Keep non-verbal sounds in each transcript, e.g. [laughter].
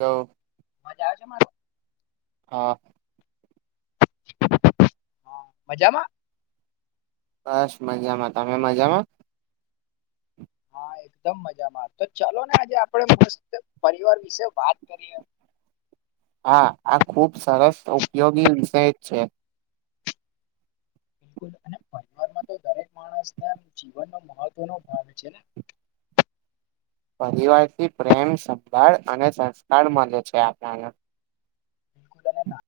તો અવાજ આવે છે? મારો? હા મજામાં? બસ મજામાં? તમે મજામાં? હા એકદમ મજામાં તો ચાલોને આજે આપણે પરિવાર વિશે વાત કરીએ. [inaudible] હા આ ખુબ સરસ ઉપયોગી વિષય છે. બિલકુલ અને પરિવારમાં દરેક માણસને આમ જીવનનો મહત્વનો ભાગ છે ને! પરિવારથી પ્રેમ સંભાળ અને સંસ્કાર મળે છે આપણને. બિલકુલ અને ના..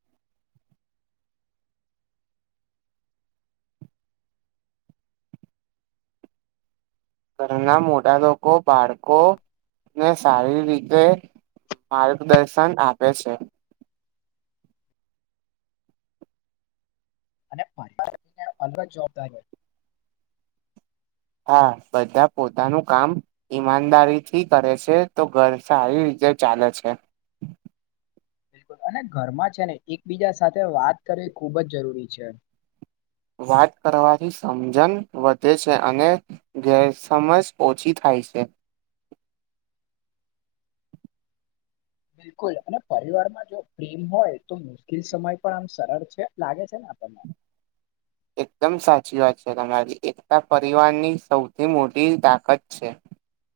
ઘરના મોટા લોકો બાળકોને સારી રીતે માર્ગદર્શન આપે છે. અને [unintelligible] અઢળક જવાબદારી હોય હા બધા પોતાનું કામ ઈમાનદારીથી કરે છે તો ઘર સારી તે ચાલે છે. [inaudible] બિલકુલ અને ઘરમાં છે ને એકબીજા સાથે વાત કરવી ખૂબ જ જરૂરી છે વાત કરવાથી સમજણ વધે છે અને ગેરસમજ ઓછી થાય પૈ છે [unintelligible] બિલકુલ અને પરિવારમાં જો પ્રેમ હોય તો મુશ્કેલ સમય પણ આમ સરળ છે લાગે છે ને [unintelligible] એકદમ સાચી વાત છે તમારી એકતા પરિવારની સૌથી મોટી તાકાત છે [unintelligible]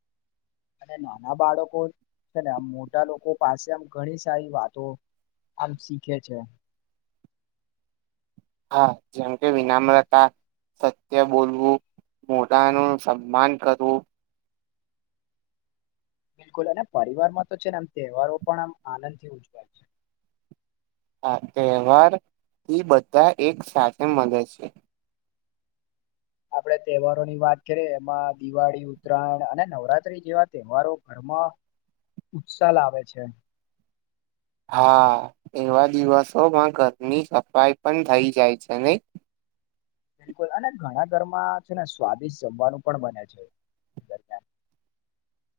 અને નાના બાળકો છે ને આમ મોટા લોકો પાસે આમ ઘણી સારી વાતો હલ્ શીખે છે હા જેમ કે વિનામ્રતા સત્ય બોલવું મોટા નું સન્માન કરવું બિલકુલ અને પરિવારમાં તો છે ને આમ તહેવારો પણ આમ આનંદથી ઉજવાય છે આ તહેવાર થી બધા એક સાથે મળે છે આપડે તહેવારો ની વાત કરીએ એમાં દિવાળી ઉત્તરાયણ અને નવરાત્રી જેવા તહેવારોર ઉત્સલ આવ આવેે છે હા એવા દિવસોમાં ઘરની સફાઈ પણ થઈ જાય છે નહી બિલકુલ અને ઘણા ઘરમાં છે ને સ્વાદિષ્ટ જમવાનું પણ બને છે [unintelligible]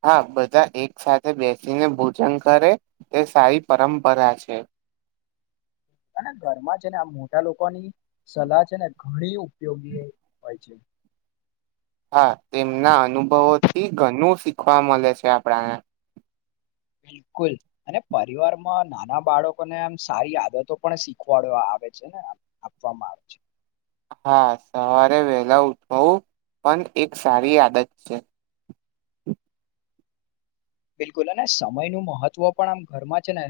હા બધા એક સાથે બેસીને ભોજન કરે તે સારી પરંપરા છે [unintelligible] અને ઘરમાં છે ને આ મોટા લોકોની સલાહ છે ને ઘણી ઉપયોગી હોય છે [unintelligible] હા તેમના અનુભવોથી ઘણું શીખવા મળે છે આપણાને બિલકુલ અને પરિવારમાં નાના બાળકોને એમ સારી આદતો પણ શીખવાડ્યો આવે છે આપવામાં આવે છે હા સવારે વેલા ઉઠું પણ એક સારી આદત છે બિલકુલ અને સમય ન મહત્વ પણ આમ ઘરમાં છે ને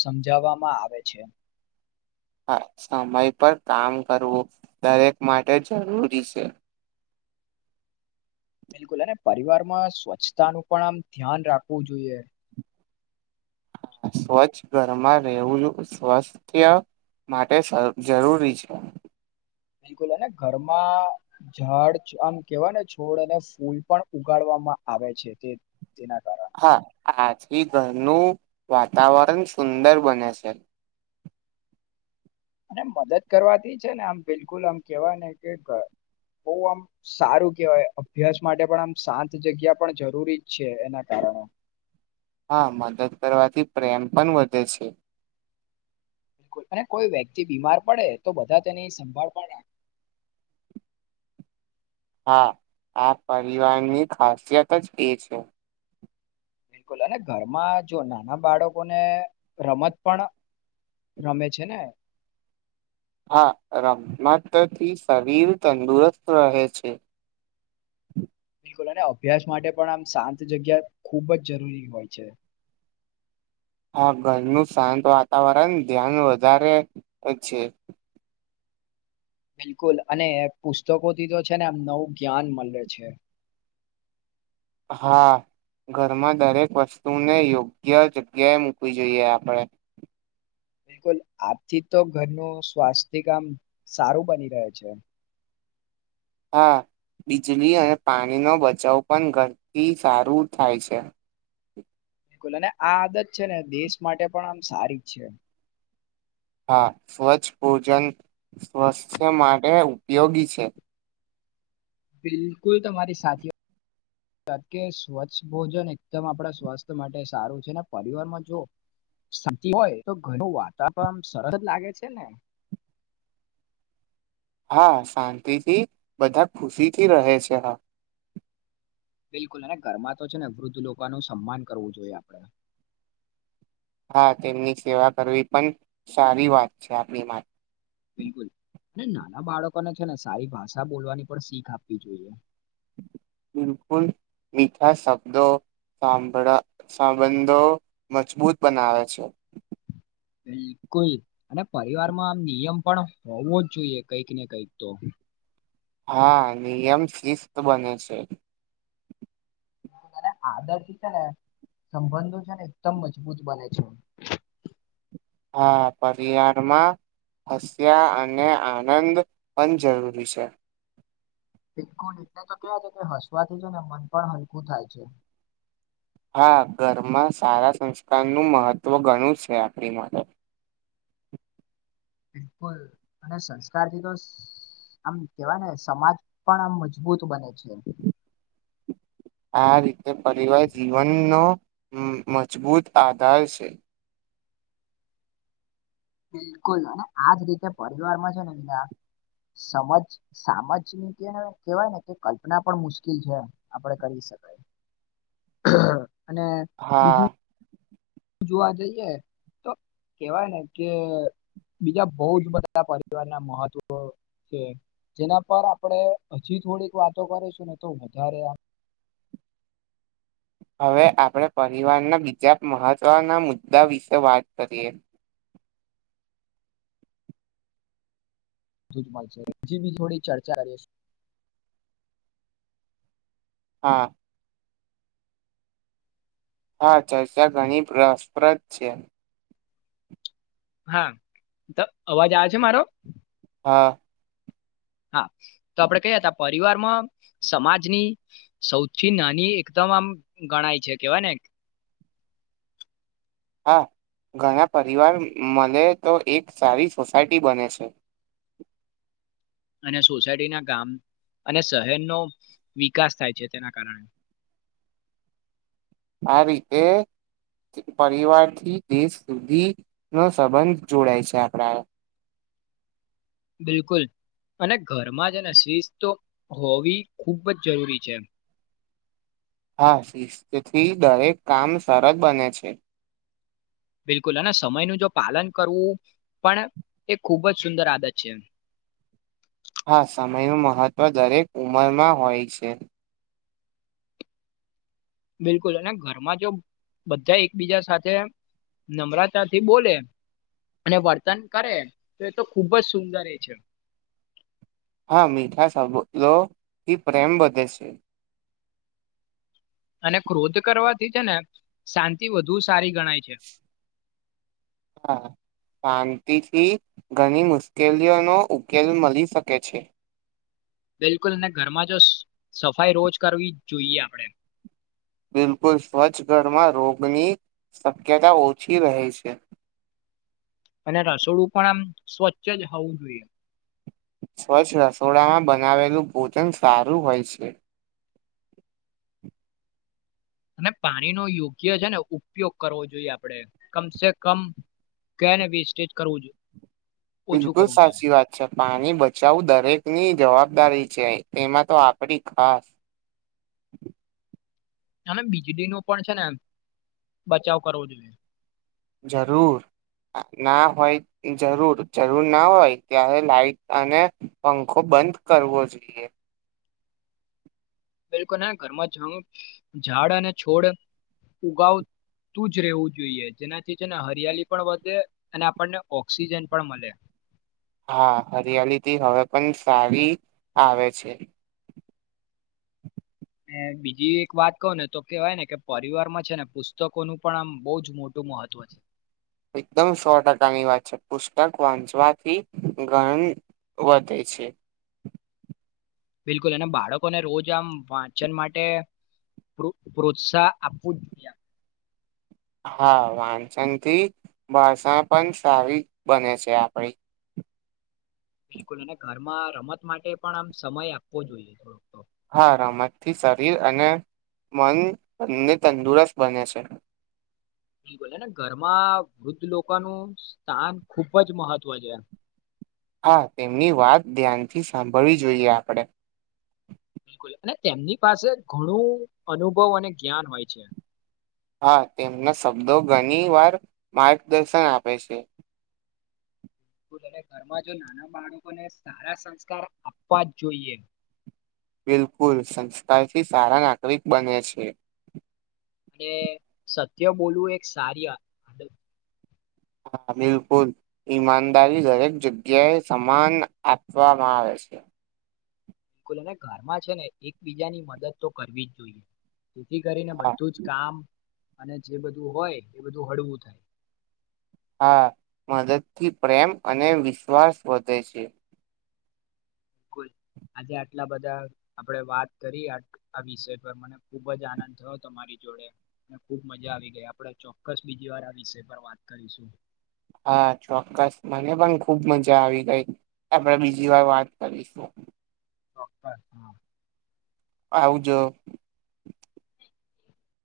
સમજાવવામાં આવે છે હા સમય પર કામ કરવું દરેક માટે જરૂરી છે બિલકુલ અને પરિવારમાં સ્વચ્છતાનુંું પણ આમ ધ્યાન રાખવું જોઈએ સ્વચ્છ ઘરમાં રહેવું જો સ્વસ્થ માટે જરૂરી છે બિલકુલ અને ઘરમાં જડ આમ કેવાય ને છોડ અને ફૂલ પણ ઉગાડવા આવે છે તેના કારણે હા આજથી ઘરનું વાતાવરણ સુંદર બને છે અને મદદ કરવાથી છે ને આમ બિલકુલ આમ કેવા ને કે બહ આમ સારું કેહેવાય અભ્યાસ માટે પણ આમ શાંત જગ્યા પણ જરૂરી જ છે એના કારણે [unintelligible] હા મદદ કરવાથી પ્રેમ પણ વધે છે બિલકુલ અને કોઈ વ્યક્તિ બીમાર પડે તો બધા તેની સંભાળ પણ રાખે હા આ પરિવારની ખાસિયત જ એ છે બિલકુલ અને ઘરમાં જો નાના બાળકોને રમત પણ રમે છે ને હા રમમાતથી શરીર તંદુરસ્ત રહે છે [unintelligible] અને અભ્યાસ માટે પણ આમ શાંત જગ્યા ખૂબ જ જરૂરી હોય છે હા ઘરનું શાંત વાતાવરણ ધ્યાન વધારે છે બિલકુલ અને પુસ્તકોથી તો છે ને આમ નવું જ્ઞાન મળે છે હા ઘરમાં દરેક વસ્તુને યોગ્ય જગ્યાએ મૂકવી જોઈએ આપણે બિલકુલ હા બીજળી અને પાણીનો બચાવ પણ ઘરથી સારું થાય છે. બિલકુલ અને આ આદત છે ને દેશ માટે પણ આમ સારી જ છે. હા સ્વચ્છ ભોજન સ્વસ્થ માટે ઉપયોગી છે. બિલકુલ તમારી સાથે કારણ કે સ્વચ્છ ભોજન એકદમ આપણા સ્વાસ્થ્ય માટે સારું છે ને પરિવારમાં જો શાંતિ હોય તો ઘરનું વાતાવરણ સરસ જ લાગે છે ને હા શાંતિથી બધા ખુશીથી રહે છે હા બિલકુલ અને ઘરમાં તો છે ને વૃદ્ધ લોકોનું સન્માન કરવું જોઈએ હા તેમની સેવા કરવી પણ સારી વાત છે આપની મા બિલકુલ અને નાના બાળકોને છે ને સારી ભાષા બોલવાની પણ શીખ આપવી જોઈએ. બિલકુલ મીઠા શબ્દો સાંભળા સંબંધો મજબૂત બનાવે છે. બિલકુલ અને પરિવારમાં આમ નિયમ પણ હોવો જ જોઈએ કઈક ને કંઈક તો હા નિયમ શિસ્ત બને છે. અને આદરથી છે ને સંબંધો છે ને એકદમ મજબૂત બને છે. હા પરિવારમાં હસ્યા અને આનંદ પન જરૂરી છે. બિલકુલ એટલે તો કેવ છે કે હસવાથી છે ને મન પણ હલકું થાય છે. હા ઘરમાં સારા સંસ્કારનું મહત્ત્વ ઘણું છે આપણી માટે બિલકુલ અને સંસ્કારથી તો આમ કેવાય ને સમાજ પણ આમ મજબૂત બને છે. આ રીતે પરિવાર જીવનનો મજબૂત આધાર છે. બિલકુલ અને આજ રીતે પરિવારમાં છે ને બીજા સમજ સામજની કે કેવાય ને કે કલ્પના પણ મુશ્કેલ છે આપડે કરી અને હા બીજું જોવા જઈએ તો કેવાય ને કે બીજા બોવ જ બધા પરિવાર ના મહત્વ છે. જેના પર આપણે હજી થોડીક વાતો કરીશું ને તો વધારે હવે આપણે પરિવારના બીજા મહત્વના મુદ્દા વિશે વાત કરીએ. બધું જ મળશે બીજી બી થોડી ચર્ચા કરીશ હા. હા ચર્ચા ઘણી રસપ્રદ છે. હા તો અવાજ આવે છે મારો હા હા તો આપડે કયા હતા પરિવારમાં સમાજની સૌથી નાની એકદમ આમ ગણાય છે કેવાય ને [inaudible] હા ઘણા પરિવાર મલે તો એક સારી સોસાયટી બને છે. અને સોસાયટી ના કામ અને શહેરનો વિકાસ થાય છે તેના કારણે આ રીતે પરિવારથી દેશ સુધી નો સંબંધ જોડાય છે આપડા બિલકુલ. અને ઘરમાં સેને સિસ્ત હોવી ખૂબ જ જરૂરી છે. [unintelligible] હા શીથી દરેક કામ સરળ બને છે. બિલકુલ અને સમયનું જો પાલન કરવું પણ એ ખૂબ જ સુંદર આદત છે. હા સમયનું મહત્વ દરેક ઉંમરમાં હોય છે. બિલકુલ અને ઘરમાં જો બધા એકબીજા સાથે નમ્રતા થી બોલે અને વર્તન કરે તો એ તો ખૂબ જ સુંદર એ છે. હા મીઠા શબલોથી પ્રેમ વધે છે. અને ક્રોધ કરવાથી છે ને શાંતિ વધુ સારી ગણાય છે. હા. શાંતિથી ઘણી મુશ્કેલીઓનો ઉકેલ મળી શકે છે. બિલકુલ અનેને ઘરમાં જો સફાઈ રોજ કરવી જ જોઈએ આપણેે. બિલકુલ સ્વચ્છ ઘરમાં રોગની શક્યતા ઓછી રહે છે. અને રસોડું પણ આમ સ્વચ્છ જ હોવું જોઈએ. સ્વચ્છ રસોડામાં બનાવેલું ભોજન સારું હોય છે. અને પાણીનો યોગ્ય છે ને ઉપયોગ કરવો જોઈએ આપડે કમસે કમ ક્યા નવી સ્ટેજ કરવું જોઈએ. ઓછું બિલકુલ કરવું જોઈએ સાચી વાત છે પાણી બચાવું દરેક ની જવાબ દારી છે એમાં તો આપડી ખાસ. અને વીજળી ન પણ છે ને એમ બચાવ કરવો જોઈએ. જરૂર. ના હોય જરૂર જરૂર ના હોય ત્યારે લાાઈટ અને પંખો બંધ કરવો જોઈએ. બિલકુલ હ ઘરમાં જંગ ઝાડ અને છોડ ઉગાવ તું જ રહેવું જોઈએ જેનાથી છે ને હરિયાલી પણ વધે અને આપણને ઓક્સિજન પણ મળે હા, હરિયાલીથી, હવે પણ સારી આવે છે. બીજી એક વાત કહ ને, તો કેવાય ને કે પરિવારમાં છેને, પુસ્તકોનું પણ આમ બહુજ મોટું મહત્વ છે. એકદમ સો ટકાની વાત છે, પુસ્તક વાંચવાથી ગાળ. વધે છે. બિલકુલ અને બાળકોને, રોજ આમ વાંચન માટે પ્રોત્સાહ આપવો, જ જોઈએ. હા, વાંચનથી, ભષણ પણ સારી બને છે, આપડી. બિલકુલ અને ઘરમાં રમત માટે પણ આમ સમય આપવો જોઈએ, થોડોક તો થી, શરીર અને મનને તંદુરસ્ત બને છે. બિલકુલ એને ઘરમાં વૃદ્ધ લોકોનું સ્થાન ખુબજ મહત્વ જ્યા. હા, તેમની વાત ધ્યાનથી સાંભળવી જોઈએ, આપણે બિલકુલ, અને તેમની પાસે ઘણું અનુભવ અને જ્ઞાન હોય છે. હા, તેમના શબ્દો ઘણી વાર માર્ગદર્શન, આપે છે. ઘરમાં જો નાના બાળકોને, સારા સંસ્કાર આપવા જ જોઈએ. બિલકુલ સંસ્કારથી, સારા નાગરિક બને છે. અને સત્ય બોલવું, એક સારી આદત હા, બિલકુલ ઈમાનદારી દરેક જગ્યાએ સમાન આપવામાં આવે. [unintelligible] બિલકુલ અને ઘરમાં છેને, એકબીજાની મદદ તો કરવી જ જોઈએ. જેથી, કરીને હા બધું જ કામ અને જે બધું હોય, એ બધું હળવું થાય હા, મદદથી પ્રેમ અને વિશ્વાસ વધે છે. કુલ. આજે આટલા બધા આપડે વાત કરીએ, આટલા બધા વિષય પર મને ખુબજ આનંદ થયો હતો મારી જોડે અને ખુબ મજા આવી ગઈ, આપણે ચોક્કસ બીજી વાર આ વિષય પર વાત કરીશું. હા, ચોક્કસ મને પણ ખુબ મજા આવી ગઈ, આપડે બીજી વાર વાત ચોક્કસ હા. આવજો